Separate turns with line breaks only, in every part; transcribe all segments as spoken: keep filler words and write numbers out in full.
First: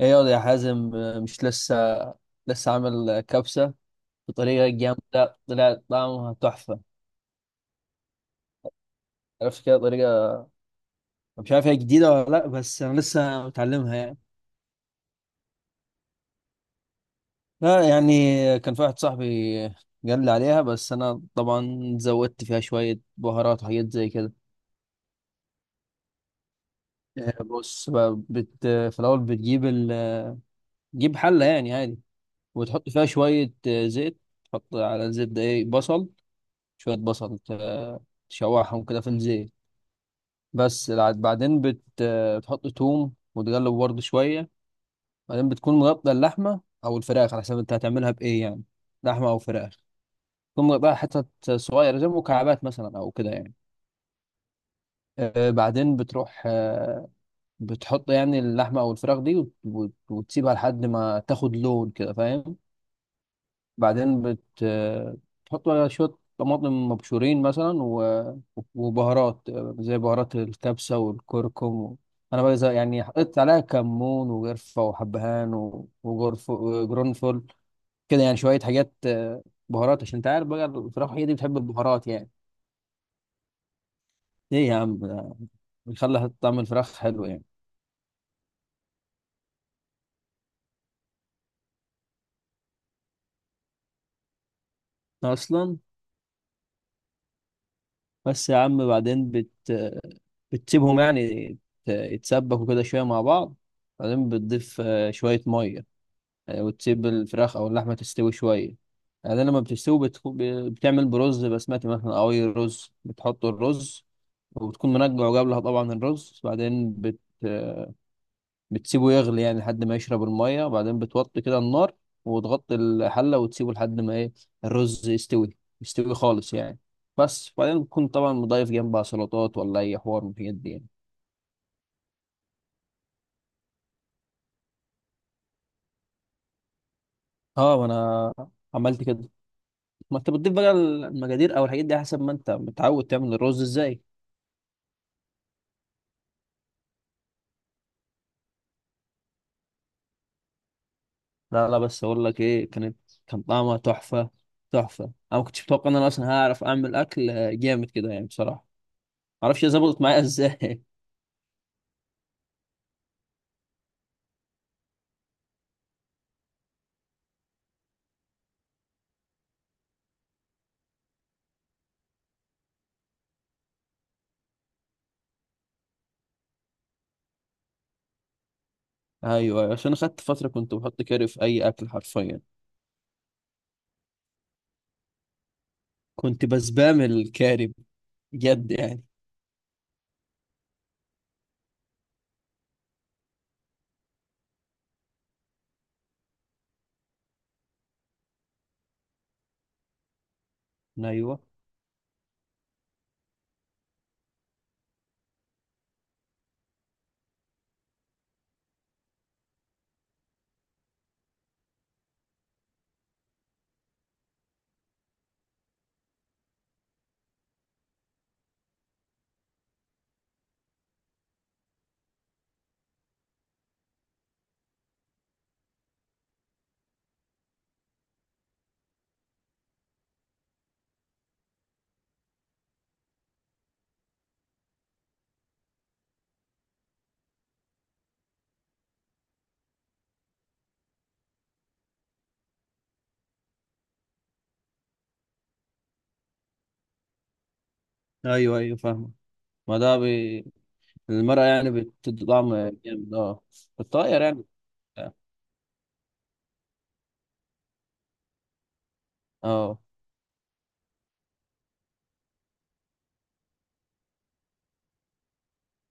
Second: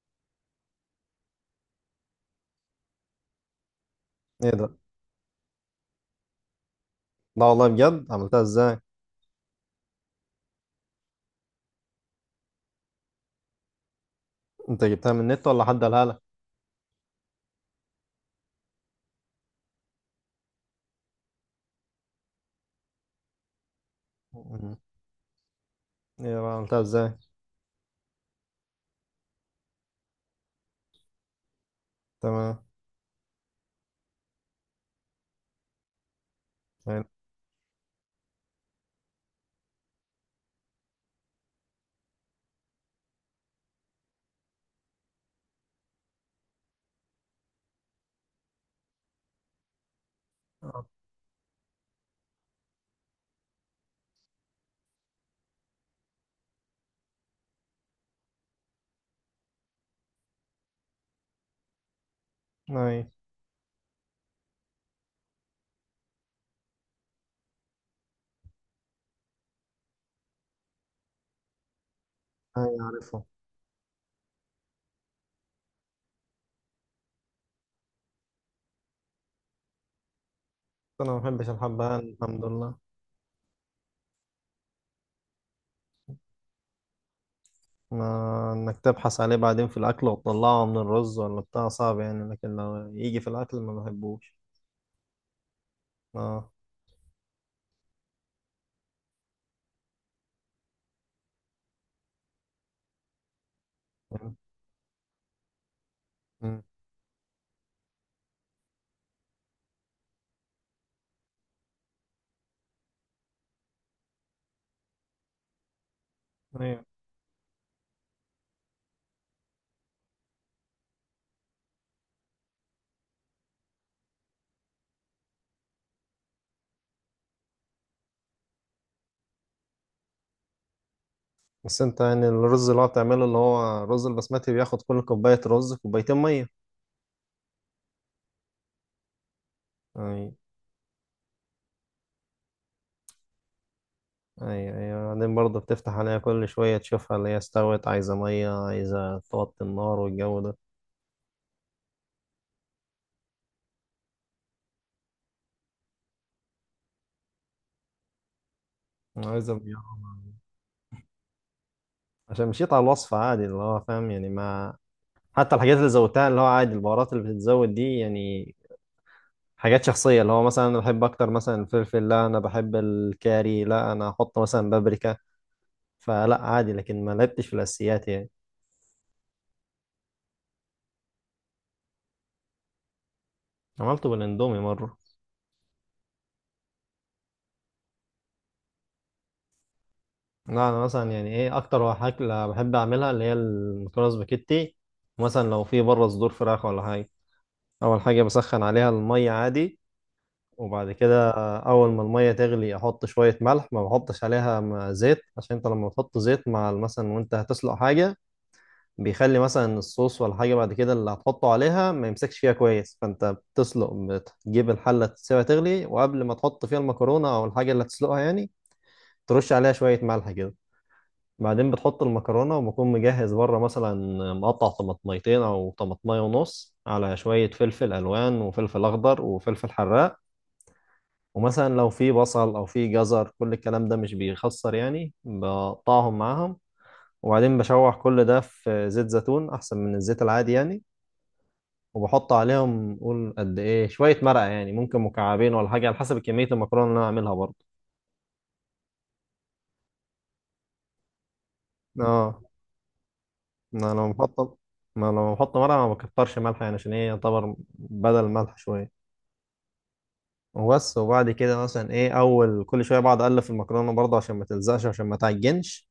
ايه ياض يا حازم، آه، مش لسه، لسه عامل آه، كبسة
ايه
بطريقة
ده؟
جامدة. طلعت طعمها تحفة.
لا والله، بجد عملتها ازاي؟
عرفت كده طريقة. مش عارف هي جديدة ولا لا، بس انا لسه متعلمها يعني.
انت جبتها من النت ولا حد قالها لك؟
لا يعني، كان في واحد صاحبي قال لي عليها، بس انا طبعا زودت فيها شوية بهارات وحاجات زي كده.
مم. ايه بقى، عملتها ازاي؟
آه، بص بقى، بت في الاول بتجيب ال... تجيب حلة يعني عادي،
تمام.
وتحط فيها شوية آه، زيت. تحط على الزيت ده ايه؟ بصل. شوية
اي.
بصل آه، تشوحهم كده في الزيت. بس الع- بعدين بت... بتحط توم وتقلب برضه شوية. بعدين بتكون مغطى اللحمة أو الفراخ، على حسب أنت هتعملها بإيه يعني، لحمة أو فراخ. تكون مغطاها حتت صغيرة زي مكعبات مثلا أو كده يعني. آه بعدين بتروح، آه بتحط يعني اللحمة أو الفراخ دي وت... وت... وتسيبها لحد ما تاخد لون كده، فاهم؟
اي.
بعدين بت بتحط بقى شوية طماطم مبشورين مثلا و... وبهارات، زي بهارات الكبسة والكركم. أنا بقى زي-
أي،
يعني
عارفه.
حطيت عليها كمون وقرفة وحبهان و- وجرف وجرنفل، كده يعني شوية حاجات آه، بهارات، عشان أنت عارف بقى الفراخ
انا ما
هي دي
بحبش
بتحب
الحبهان،
البهارات يعني.
الحمد لله.
إيه يا عم، ده بيخلي طعم الفراخ حلو يعني
ما انك تبحث عليه بعدين في الاكل وتطلعه من الرز ولا بتاع صعب يعني، لكن لو يجي في الاكل ما بحبوش.
أصلا.
اه.
بس يا عم، بعدين بت... بتسيبهم يعني يت- يتسبكوا كده شوية مع بعض. بعدين
مم.
بتضيف آه، شوية مية،
مم.
آه، وتسيب الفراخ أو اللحمة تستوي شوية. بعدين لما بتستوي بتخ... ب- بتعمل برز بسمتي مثلا أو أي رز. بتحط الرز، وبتكون منقع قبلها طبعا الرز.
ايوه.
بعدين بت... بتسيبه يغلي يعني لحد ما يشرب المية، وبعدين بتوطي كده النار وتغطي الحلة وتسيبه لحد ما ايه، الرز يستوي، يستوي خالص يعني، بس. وبعدين بتكون طبعا مضيف جنبها سلطات ولا اي حوار من الحاجات دي يعني.
بس انت يعني الرز اللي هو بتعمله اللي هو رز البسمتي بياخد كل كوباية رز كوبايتين مية.
اه، ما انا عملت كده. ما
اي.
انت بتضيف بقى المجادير او الحاجات دي حسب ما انت متعود تعمل الرز ازاي.
ايوه ايوه، بعدين برضه بتفتح عليها كل شوية تشوفها اللي هي استوت، عايزة مية، عايزة توطي النار والجو ده.
لا لا، بس اقول لك ايه، كانت، كان طعمها تحفة، تحفة. انا ما كنتش متوقع ان انا اصلا هعرف اعمل اكل آه، جامد كده يعني، بصراحة.
عايزة
معرفش هي
بيها.
ظبطت معايا ازاي.
عشان مشيت على الوصفة عادي اللي هو فاهم يعني ما. حتى الحاجات اللي زودتها اللي هو عادي، البهارات اللي بتتزود دي يعني حاجات شخصية، اللي هو مثلا أنا بحب أكتر مثلا الفلفل، لا أنا بحب الكاري، لا أنا أحط مثلا بابريكا، فلا عادي لكن ما لعبتش في الأساسيات يعني.
ايوه، أيوة. عشان خدت فتره كنت بحط كاري في اي اكل حرفيا،
عملته بالإندومي مرة.
كنت بسبام الكاري، بجد يعني.
لا انا مثلا يعني ايه اكتر اكله بحب اعملها اللي هي المكرونه سباكيتي. مثلا لو في بره صدور فراخ ولا حاجه، اول حاجه بسخن عليها الميه عادي. وبعد كده
ايوه،
اول ما الميه تغلي احط شويه ملح، ما بحطش عليها م- زيت، عشان انت لما تحط زيت مع ال- مثلا وانت هتسلق حاجه، بيخلي مثلا الصوص ولا حاجه بعد كده اللي هتحطه عليها ما يمسكش فيها كويس. فانت بتسلق، بتجيب الحله تسيبها تغلي، وقبل ما تحط فيها المكرونه او الحاجه اللي هتسلقها يعني ترش عليها شويه ملح كده. بعدين بتحط المكرونة وبكون مجهز بره مثلا مقطع طماطميتين أو طماطمية ونص، على شوية فلفل ألوان وفلفل أخضر وفلفل حراق. ومثلا لو في بصل أو في جزر كل الكلام ده مش بيخسر يعني بقطعهم معاهم. وبعدين بشوح كل ده في زيت زيتون أحسن من الزيت العادي يعني. وبحط عليهم قول قد إيه شوية مرقة، يعني ممكن مكعبين ولا حاجة على حسب كمية المكرونة اللي أنا أعملها برضه.
ايوه ايوه فاهمه. ما ده بي... المرقه يعني بتدي
اه.
طعم جامد، اه.
انا لو
بتطير يعني،
بحط ما لو بحط ملح ما بكترش ملح يعني، عشان ايه يعتبر بدل الملح شويه.
اه.
وبس. وبعد كده مثلا ايه اول كل شويه بقعد اقلب في المكرونه برضه عشان ما تلزقش، عشان ما تعجنش.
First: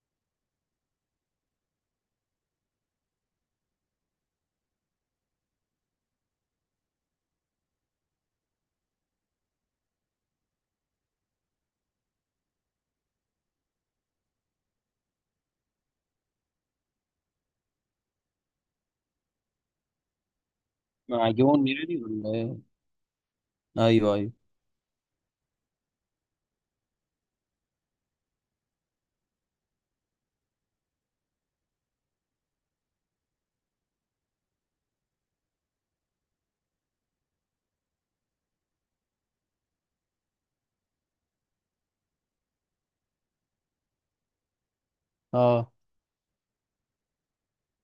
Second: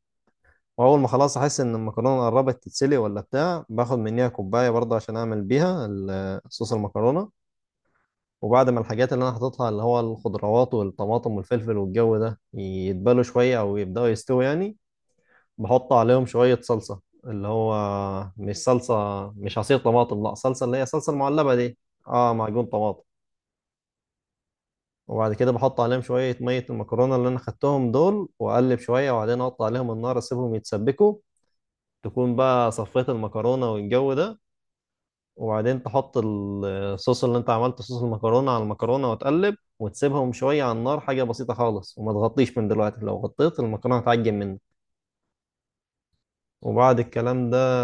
واول ما خلاص احس ان المكرونه قربت تتسلق ولا بتاع، باخد منيها كوبايه برضه عشان اعمل بيها ال- صوص المكرونه. وبعد ما الحاجات اللي انا حاططها اللي هو الخضروات والطماطم والفلفل والجو ده يتبلوا شويه او يبداوا يستووا يعني، بحط عليهم شوية صلصة، اللي هو مش صلصة، مش عصير طماطم، لا صلصة اللي هي صلصة المعلبة
معجون
دي.
يعني
اه،
ولا
معجون
ايه؟
طماطم.
ايوه ايوه،
وبعد كده بحط عليهم شوية مية المكرونة اللي أنا خدتهم دول وأقلب شوية، وبعدين أحط عليهم النار أسيبهم يتسبكوا. تكون بقى صفيت المكرونة والجو ده، وبعدين تحط الصوص اللي أنت عملته، صوص المكرونة على المكرونة وتقلب وتسيبهم شوية على النار، حاجة بسيطة خالص. وما تغطيش من دلوقتي، لو غطيت المكرونة هتعجن منك.
اه
وبعد الكلام ده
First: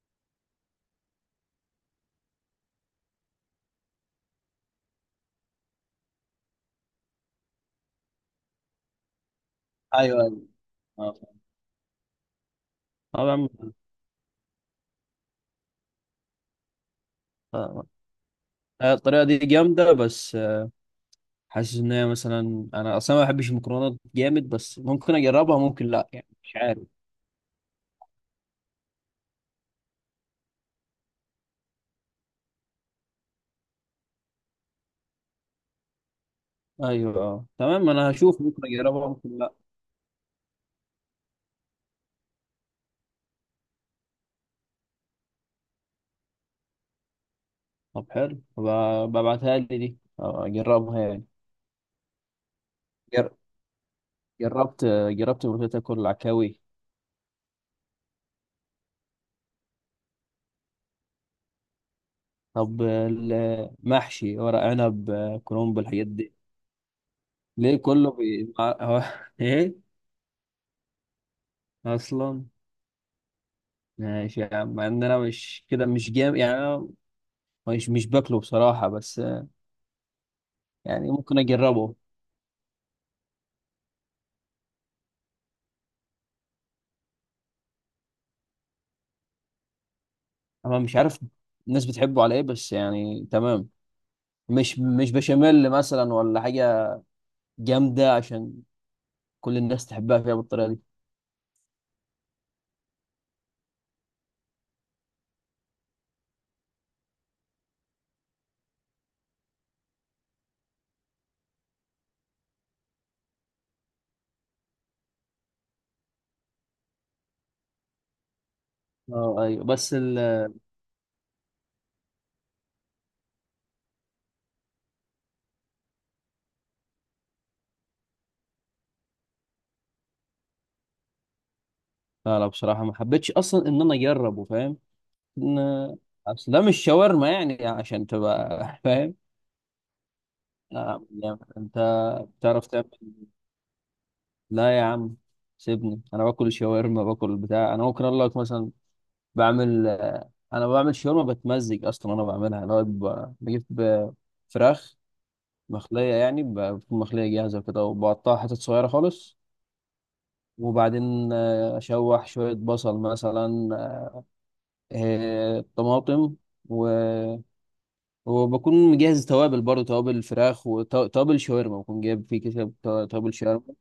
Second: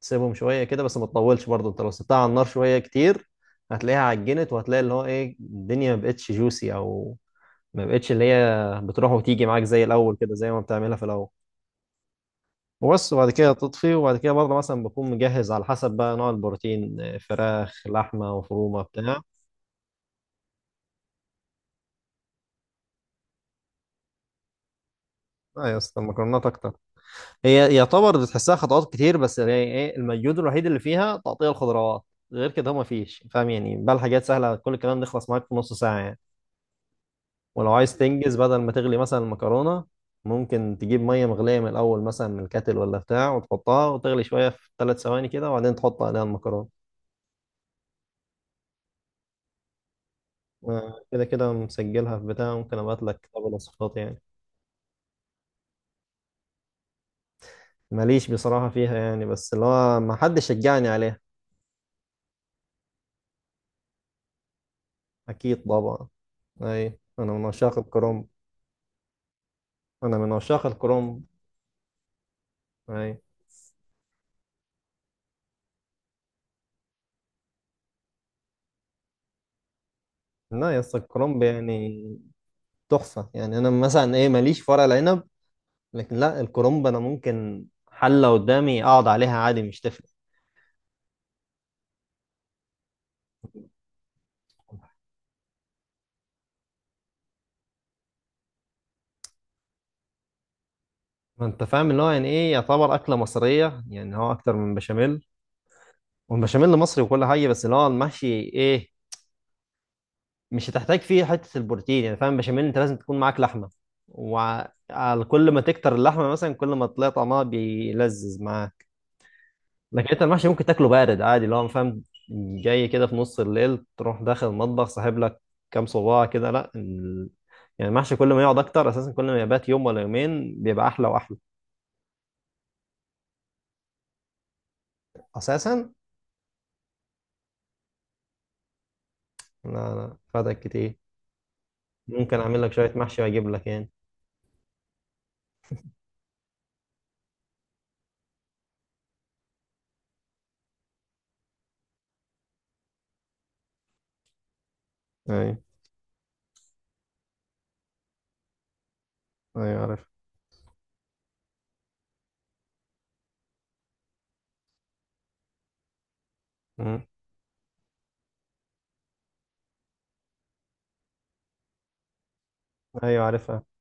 تسيبهم شوية كده، بس ما تطولش برضه، انت لو سبتها على النار شوية كتير هتلاقيها عجنت وهتلاقي اللي هو ايه الدنيا ما بقتش جوسي، او ما بقتش اللي هي بتروح وتيجي معاك زي الاول
ايوه ايوه،
كده زي ما بتعملها في
اه
الاول. وبس،
طبعا آه.
وبعد
يا
كده
عم.
تطفي، وبعد كده برضه مثلا بكون مجهز على حسب بقى نوع البروتين، آه، فراخ،
آه،
لحمة مفرومة،
آه،
بتاع.
الطريقه دي جامده، بس آه، حاسس ان هي مثلا، انا اصلا ما بحبش المكرونات جامد، بس ممكن اجربها
لا يا
ممكن
اسطى،
لا يعني،
المكرونات
مش
اكتر.
عارف.
هي يعتبر بتحسها خطوات كتير، بس يعني ايه المجهود الوحيد اللي فيها تقطيع الخضروات، غير كده ما فيش فاهم يعني، بقى الحاجات سهله، كل الكلام ده يخلص معاك في نص ساعه يعني.
ايوه، اه
ولو
تمام.
عايز
انا
تنجز
هشوف،
بدل
ممكن
ما تغلي
اجربها
مثلا
ممكن لا.
المكرونه، ممكن تجيب ميه مغليه من الاول مثلا من الكاتل ولا بتاع وتحطها وتغلي شويه في ثلاث ثواني كده، وبعدين تحط عليها المكرونه.
طب حلو، ب- ببعتها لي دي، أه، اجربها
آه، كده
يعني.
كده مسجلها في بتاع، ممكن ابعت لك
جر-
كتاب الوصفات يعني.
جربت جربت ملوخية اكل العكاوي.
ماليش بصراحه فيها يعني، بس اللي هو ما حدش شجعني عليها.
طب المحشي، ورق عنب،
اكيد
كرنب، الحاجات
طبعا.
دي.
اي. انا من
ليه
عشاق
كله
الكرنب.
بي... مع- هو ايه؟
انا من عشاق الكرومب.
اصلا.
اي.
ماشي يا عم، مع ان انا مش كده، مش جام يعني. انا مش مش باكله بصراحة، بس
لا يا اسطى،
يعني ممكن
الكرومب
اجربه.
يعني تحفه يعني. انا مثلا ايه، ماليش في ورق العنب، لكن لا الكرومب انا ممكن حله قدامي اقعد عليها عادي مش تفرق.
انا مش عارف الناس بتحبه على ايه، بس يعني تمام. مش مش بشاميل مثلا ولا حاجة جامدة عشان كل الناس تحبها، فيها بالطريقة دي،
ما انت فاهم اللي هو يعني ايه، يعتبر اكله مصريه يعني، هو اكتر من بشاميل، والبشاميل مصري وكل حاجه، بس اللي هو المحشي ايه، مش هتحتاج فيه حته البروتين يعني، فاهم، بشاميل انت لازم تكون معاك لحمه، وكل ما تكتر اللحمه مثلا كل ما تلاقي طعمها بيلذذ معاك.
اه. ايوه بس.
لكن انت المحشي ممكن تاكله بارد عادي اللي هو فاهم، جاي كده في نص الليل تروح داخل المطبخ ساحب لك كام صباع كده، لا ال... يعني المحشي كل ما يقعد اكتر اساسا كل ما يبات يوم ولا يومين بيبقى احلى واحلى.
لا لا، بصراحة ما حبيتش أصلا إن أنا أجربه، فاهم؟ إن
اساسا.
أصل ده مش شاورما يعني عشان تبقى فاهم.
لا لا، فاتك كتير.
لا، يعني أنت
ممكن اعمل
بتعرف
لك
تعمل؟
شويه محشي واجيب لك يعني.
لا يا عم، سيبني. أنا باكل شاورما، باكل بتاع. أنا ممكن أقول لك مثلا بعمل آه، أنا بعمل شاورما بتمزج أصلا. أنا بعملها اللي هو ب- بجيب ب- فراخ
ايوه
مخلية يعني، ب- بتكون مخلية جاهزة كده، وبقطعها حتت صغيرة خالص.
ايوه عارف.
وبعدين آه، أشوح شوية بصل مثلا، آه، طماطم، و
مم.
وبكون مجهز توابل برضه، توابل فراخ وتوابل شاورما، بكون جايب في كده تو-
ايوه
توابل
عارفها.
شاورما.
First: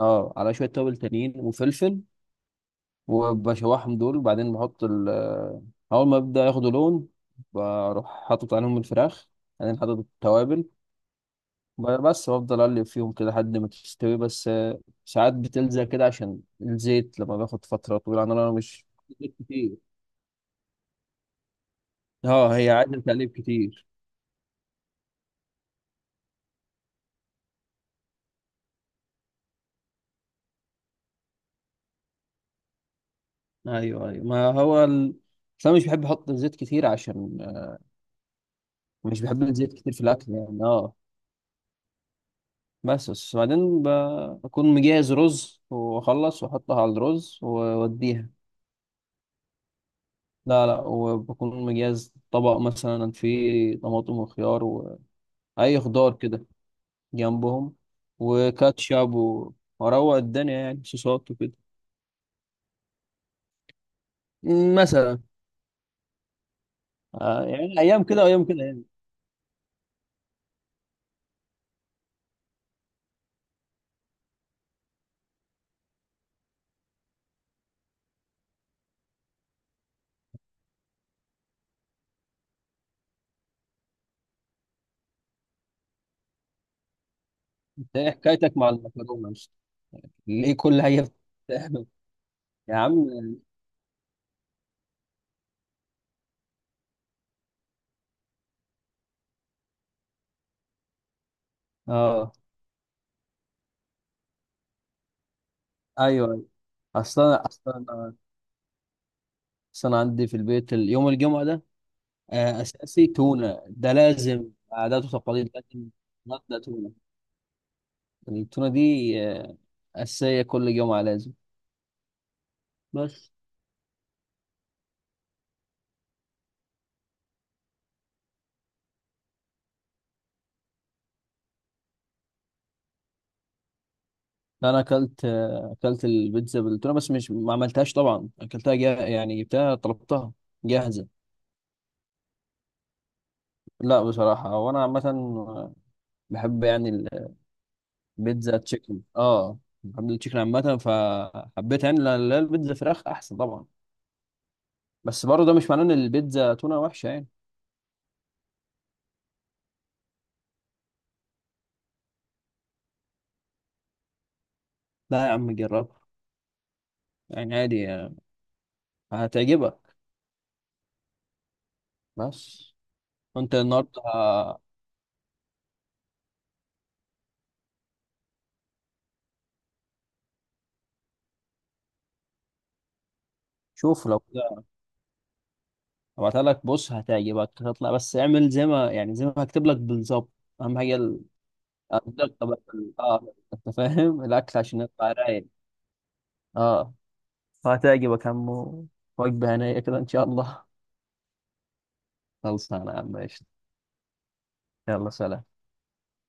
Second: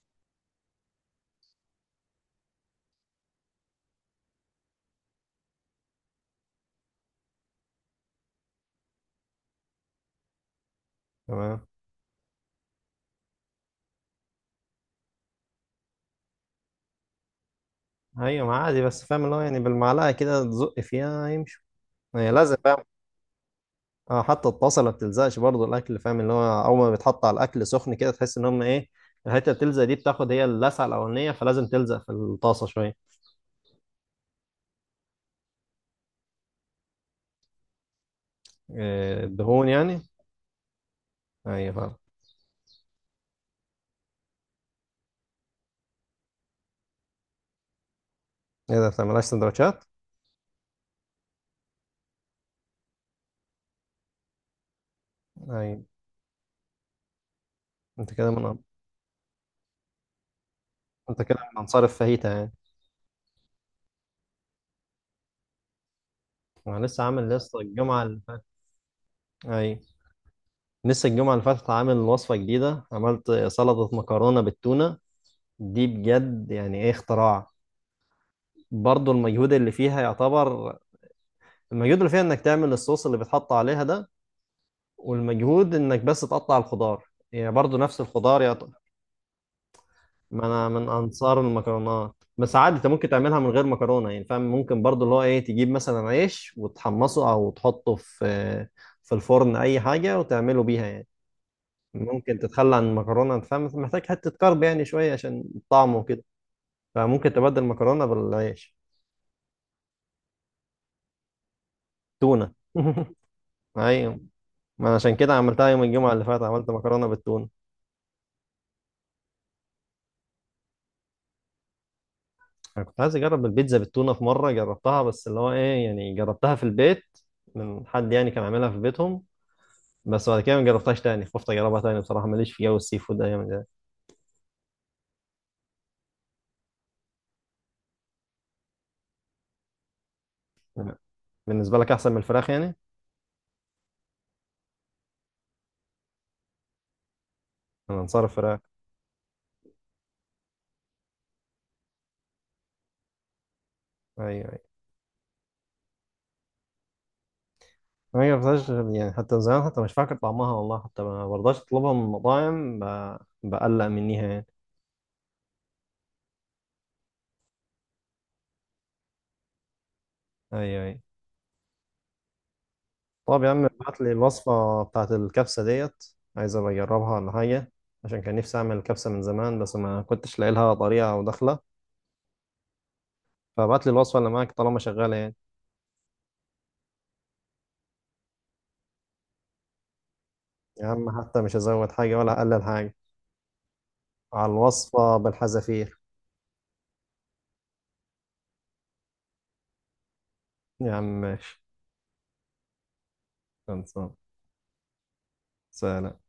اه، على شويه توابل تانيين وفلفل. وبشوحهم دول، وبعدين بحط ال اول ما ببدأ ياخدوا لون بروح حاطط عليهم الفراخ، بعدين حاطط التوابل.
تمام.
ب- بس بفضل اقلب فيهم كده لحد ما تستوي، بس آه، ساعات بتلزق كده عشان الزيت لما باخد فتره طويله، عن
ايوه،
انا
ما عادي
مش،
بس فاهم اللي
زيت
هو يعني
كتير.
بالمعلقه كده تزق فيها يمشي. هي لازم
اه، هي
بقى.
عايزه تقليب كتير.
اه، حتى الطاسه ما بتلزقش برضو الاكل فاهم، اللي هو اول ما بيتحط على الاكل سخن كده تحس ان هم ايه، الحته بتلزق دي بتاخد هي اللسعه الاولانيه، فلازم تلزق في الطاسه شويه.
ايوه ايوه، ما هو ال... بس انا مش بحب احط زيت كتير، عشان مش
إيه،
بحب
الدهون
الزيت كتير
يعني.
في الاكل يعني، اه.
ايوه فعلا.
بس بس بعدين ب- بكون مجهز رز واخلص واحطها على الرز واوديها.
ايه ده، ما بتعملهاش سندوتشات؟
لا لا، وبكون مجهز طبق مثلا فيه طماطم وخيار واي
ايوه.
خضار كده جنبهم،
انت كده من
وكاتشب و- واروق الدنيا يعني،
انت
صوصات
كده
وكده
من انصار الفاهيتا يعني.
مثلا.
انا لسه عامل،
آه
لسه
يعني
الجمعه
ايام
اللي
كده
فاتت.
وايام كده يعني.
ايوه، لسه الجمعه اللي فاتت عامل وصفه جديده، عملت سلطه مكرونه بالتونه. دي بجد يعني ايه اختراع. برضو المجهود اللي فيها يعتبر، المجهود اللي فيها انك تعمل الصوص اللي بيتحط عليها ده، والمجهود انك بس تقطع الخضار يعني برضو
انت
نفس
ايه
الخضار يا
حكايتك
ط-
مع المكرونه؟ مش
ما
ليه
انا
كل
من
حاجه
انصار
بتعمل
المكرونات، بس عادي
يا
انت ممكن
عم؟
تعملها من غير مكرونه يعني، فاهم، ممكن برضو اللي هو ايه تجيب مثلا عيش وتحمصه او تحطه في في الفرن اي حاجه وتعمله بيها يعني،
اه،
ممكن تتخلى عن المكرونه، انت فاهم محتاج حته كرب يعني شويه عشان الطعم وكده،
ايوه،
فممكن
اصلا
تبدل المكرونه
اصلا.
بالعيش.
بس انا عندي في البيت ال- يوم الجمعه ده
تونه
آه، اساسي تونه، ده
ايوه،
لازم،
ما انا
عادات
عشان كده
وتقاليد
عملتها يوم
لازم.
الجمعه اللي فات،
نبدا
عملت
تونه.
مكرونه بالتونه.
التونه دي آه، اساسيه، كل جمعه لازم.
انا كنت عايز
بس
اجرب البيتزا بالتونه في مره جربتها، بس اللي هو ايه يعني جربتها في البيت من حد يعني كان عاملها في بيتهم. بس بعد كده ما جربتهاش تاني، خفت اجربها تاني بصراحه، ماليش في جو السي فود ده يعني.
انا اكلت آه، اكلت البيتزا بالتونه، بس مش، ما عملتهاش طبعا، اكلتها جا... يعني جبتها، طلبتها
ده
جاهزه.
بالنسبه لك احسن من الفراخ يعني.
لا بصراحه، وانا عامه آه، بحب يعني
انا انصار
البيتزا
الفراخ.
تشيكن، اه، بحب التشيكن عامه فحبيت يعني. لا لا، البيتزا فراخ احسن طبعا،
ايوه ايوه.
بس برضه ده مش معناه ان البيتزا تونه وحشه يعني.
ما جربتهاش يعني، حتى من زمان حتى مش فاكر طعمها والله، حتى ما برضاش اطلبها من المطاعم ب... بقلق منيها يعني.
لا يا عم، جرب يعني عادي هتعجبك،
ايوه ايوه.
بس.
طب يا
انت
عم، ابعت
النهارده،
لي الوصفه بتاعت الكبسه ديت، عايز ابقى اجربها ولا حاجه، عشان كان نفسي اعمل كبسه من زمان بس ما كنتش لاقي لها طريقه او دخله، فابعت لي
شوف
الوصفة
لو
اللي معاك
كده
طالما شغالة يعني.
هبعتها لك. بص هتعجبك، هتطلع، بس اعمل زي ما يعني، زي ما هكتب لك بالظبط. اهم
يا
حاجه
عم
ال-
حتى مش هزود حاجة ولا
الدقه، بقى
هقلل
في ال-
حاجة،
اه انت فاهم
على
الاكل عشان يطلع
الوصفة
رايق،
بالحذافير.
اه. فهتعجبك يا عم. وجبه هنيه كده ان شاء الله.
يا عم ماشي.
خلصانه يا عم، قشطة.
خلصان.
يلا سلام.
سلام.